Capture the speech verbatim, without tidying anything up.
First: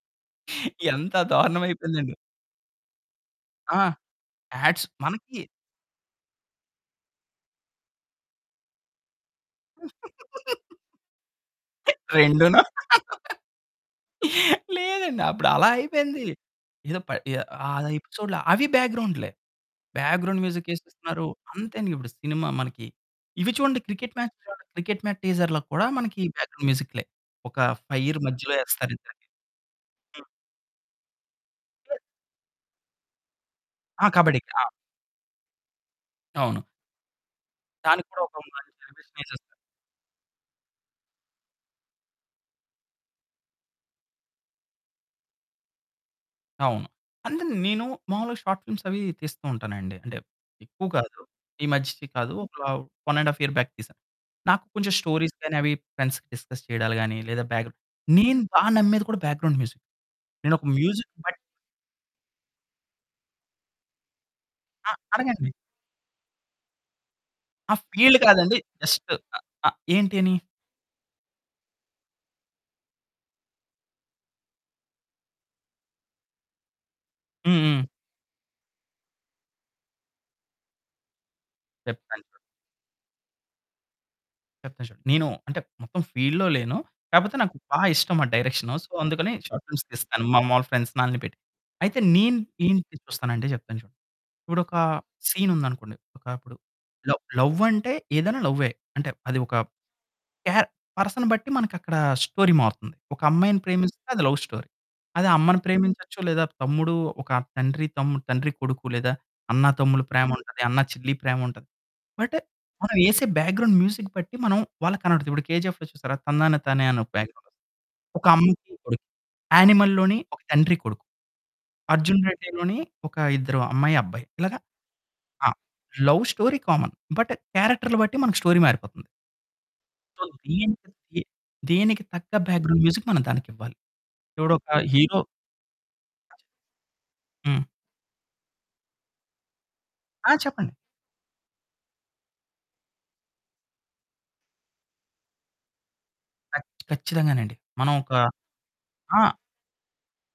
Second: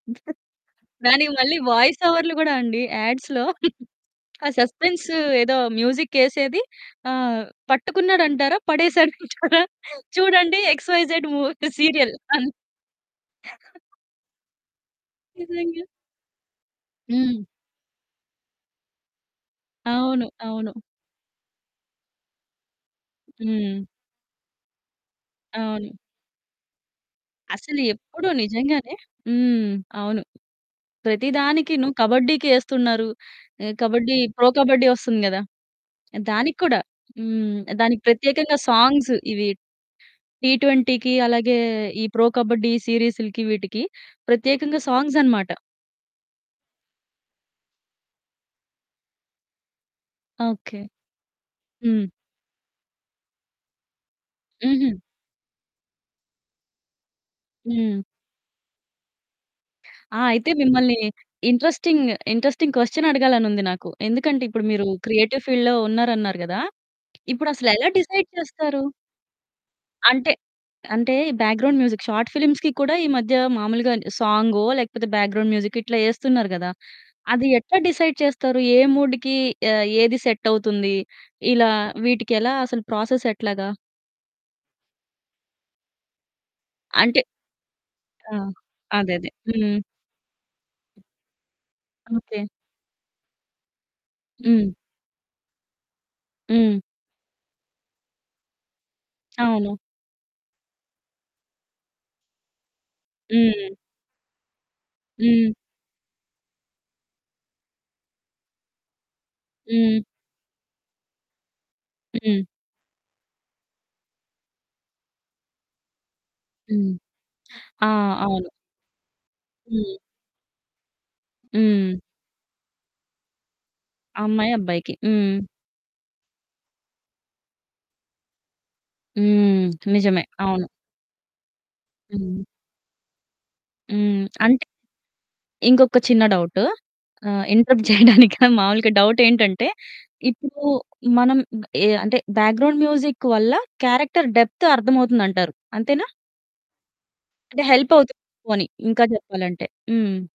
ఎంత దానికి మళ్ళీ దారుణం వాయిస్ అయిపోయిందండి. ఓవర్లు కూడా అండి యాడ్స్‌లో ఆ! ఆ యాడ్స్ సస్పెన్సు మనకి ఏదో మ్యూజిక్ ఎసేది ఆహ్, పట్టుకున్నాడంటారా? పడేసాడంటారా? చూడండి ఎక్స్‌వైజెడ్ మూ సీరియల్. రెండునా? లేదండి. అప్పుడు అలా నిజంగా. అయిపోయింది ఏదో ప ఎ హ్మ్. ఐదేపిసోడ్లా? అవి బ్యాక్‌గ్రౌండ్లే అవును. బ్యాక్‌గ్రౌండ్ మ్యూజిక్ అవును. ఎసేస్తున్నారు అంతేండి ఇప్పుడు సినిమా మనకి ఇవి చూడండి హ్మ్. క్రికెట్ మ్యాచ్లు చూడండి. క్రికెట్ మ్యాచ్ టీజర్‌లో కూడా అవును. మనకి బ్యాక్‌గ్రౌండ్ మ్యూజిక్లే ఒక అసలు ఫైరు ఎప్పుడూ మధ్యలో వేస్తారు నిజంగానే ఇద్దరికి. హ్మ్. అవును. హ్మ్. ప్రతిదానికి నువ్వు కబడ్డీకి ఎస్తున్నారు ఆహ్, ఆ! కబడ్డీ కబడ్డీ. ప్రో ఆ! కబడ్డీ వస్తుంది కదా దానికి అవును. కూడా హ్మ్. దానికి దానికి కూడా ఒక ప్రత్యేకంగా కమ్‌బ్యాక్ సాంగ్సు ఏలివేషన్ ఇవి ఎసేస్తారు. టీ ట్వెంటీకి అలాగే ఈ ప్రో కబడ్డీ సీరీస్‌లకి వీటికి ప్రత్యేకంగా సాంగ్స్ అన్నమాట. అవును. అంటే నేను మాములుగా షార్ట్ ఫిల్మ్స్ అవి తీస్తూ ఉంటానండి అంటే ఓకే. ఎక్కువ కాదు. ఈ హ్మ్. మధ్య కాదు ఒక one and half year back తీశాను. నాకు కొంచెం హుహు. స్టోరీస్ గాని అవి ఫ్రెండ్స్ డిస్కస్ చేయడాలు గాని లేదా బ్యాక్‌గ్రౌండ్ హ్మ్. నేను బాగా నమ్మేది కూడా బ్యాక్‌గ్రౌండ్ మ్యూజిక్ ఆ! అయితే నేనొక మిమ్మల్ని మ్యూజిక్ బట్టి ఇంట్రెస్టింగ్ ఇంట్రెస్టింగ్ క్వెషన్ అడగాలనుంది నాకు. ఎందుకంటే ఇప్పుడు మీరు ఆ! క్రియేటివ్ అడగండి. ఫీల్డ్‌లో ఉన్నారన్నారు కదా! ఇప్పుడు అసలు ఆ! ఎలా ఫీల్డ్ డిసైడ్ కాదండి చేస్తారు? జస్ట్ అ అ ఏంటి అంటే, అని అంటే బ్యాక్‌గ్రౌండ్ మ్యూజిక్ షార్ట్ ఫిల్మ్స్‌కి కూడా ఈ మధ్య మాములుగానే సాంగో లేకపోతే బ్యాక్‌గ్రౌండ్ మ్యూజికో ఇట్లా ఎస్తున్నారు కదా! అది హ్మ్. ఎట్లా హ్మ్. డిసైడ్ చేస్తారు ఏ మూడ్‌కి ఆహ్, ఏది ఆహ్, సెట్ అవుతుంది ఇలా చెప్తాండి. వీటికి ఎలా అసలు ప్రాసెస్ ఎట్లాగా? చెప్తా చూడండి. నేను అంటే మొత్తం ఫీల్డ్‌లో లేను. అంటే కాపోతే నాకు బాగా ఇష్టంమాటా ఆ! డైరెక్షను, సో, అదే, అదే. అందుకని షార్ట్ హ్మ్. ఫిల్మ్స్ తీస్తాను. మా మాములు ఫ్రెండ్స్‌ని ఆళ్ళని పెట్టి అయితే నేన్ ఓకే. నేనేంటి చూస్తానంటే చెప్తాను చూడు హ్మ్. ఇప్పుడొక సీనుందనుకోండి ఒకప్పుడు హ్మ్. లవ్, లవంటే ఏదైనా లవ్వే. అంటే అది ఒక అవును. క్యార్ పర్సన్‌ని బట్టి మనకక్కడ స్టోరీ మారుతుంది. ఒక అమ్మాయిని హ్మ్. ప్రేమిస్తే అది లవ్ స్టోరీ అది హ్మ్. అమ్మని ప్రేమించొచ్చు లేదా తమ్ముడు, ఒక తండ్రి-తమ్ముడు, తండ్రి-కొడుకు, లేదా హ్మ్. అన్న-తమ్ముల, ప్రేమ ఉంటది అన్న-చెల్లి, ప్రేమ ఉంటది. బట్టు హ్మ్. మనం ఎసే బ్యాక్‌గ్రౌండ్ మ్యూజిక్ బట్టి మనం వాళ్ళకి కనపడుద్ది. ఇప్పుడు 'కేజీఎఫ్‌లో' చూసారా 'తందన తానే' హ్మ్. అని ఒక బ్యాక్‌గ్రౌండ్స్ ఆ! ఒక అవును. అమ్మకి కొడుక్కి. హ్మ్. 'యానిమల్‌లోని' ఒక తండ్రి-కొడుకు. హ్మ్. 'అర్జున్ రెడ్డి‌లోని' ఒక ఇద్దరు అమ్మాయి ఆ అబ్బాయి అమ్మాయి ఇలాగ అబ్బాయికి. హ్మ్. ఆ లవ్ స్టోరీ కామన్. బట్టు క్యారెక్టర్లు బట్టి మనకి స్టోరీ మారిపోతుంది. హ్మ్. నిజమే. సో, అవును. దీనికి తీ దేనికి తగ్గ హ్మ్. బ్యాక్‌గ్రౌండ్ మ్యూజిక్ మనం దానికివ్వాలి. హ్మ్. ఎవడో అంటే ఒక హీరో ఇంకొక చిన్న డౌటు ఆహ్, హ్మ్. ఇంటరప్ట్ చేయడానికి మాములుగా డౌటెంటంటే ఆ! ఇప్పుడు చెప్పండి. మనం ఎ అంటే బ్యాక్‌గ్రౌండ్ మ్యూజిక్ వల్ల క్యారెక్టర్ డెప్తు అర్థమవుతుదంటారు అంతేనా? కచ్ ఖచ్చితంగానండి అంటే మనం ఒక హెల్పవుతుంది పోనీ ఇంకా ఆ! చెప్పాలంటే. హ్మ్.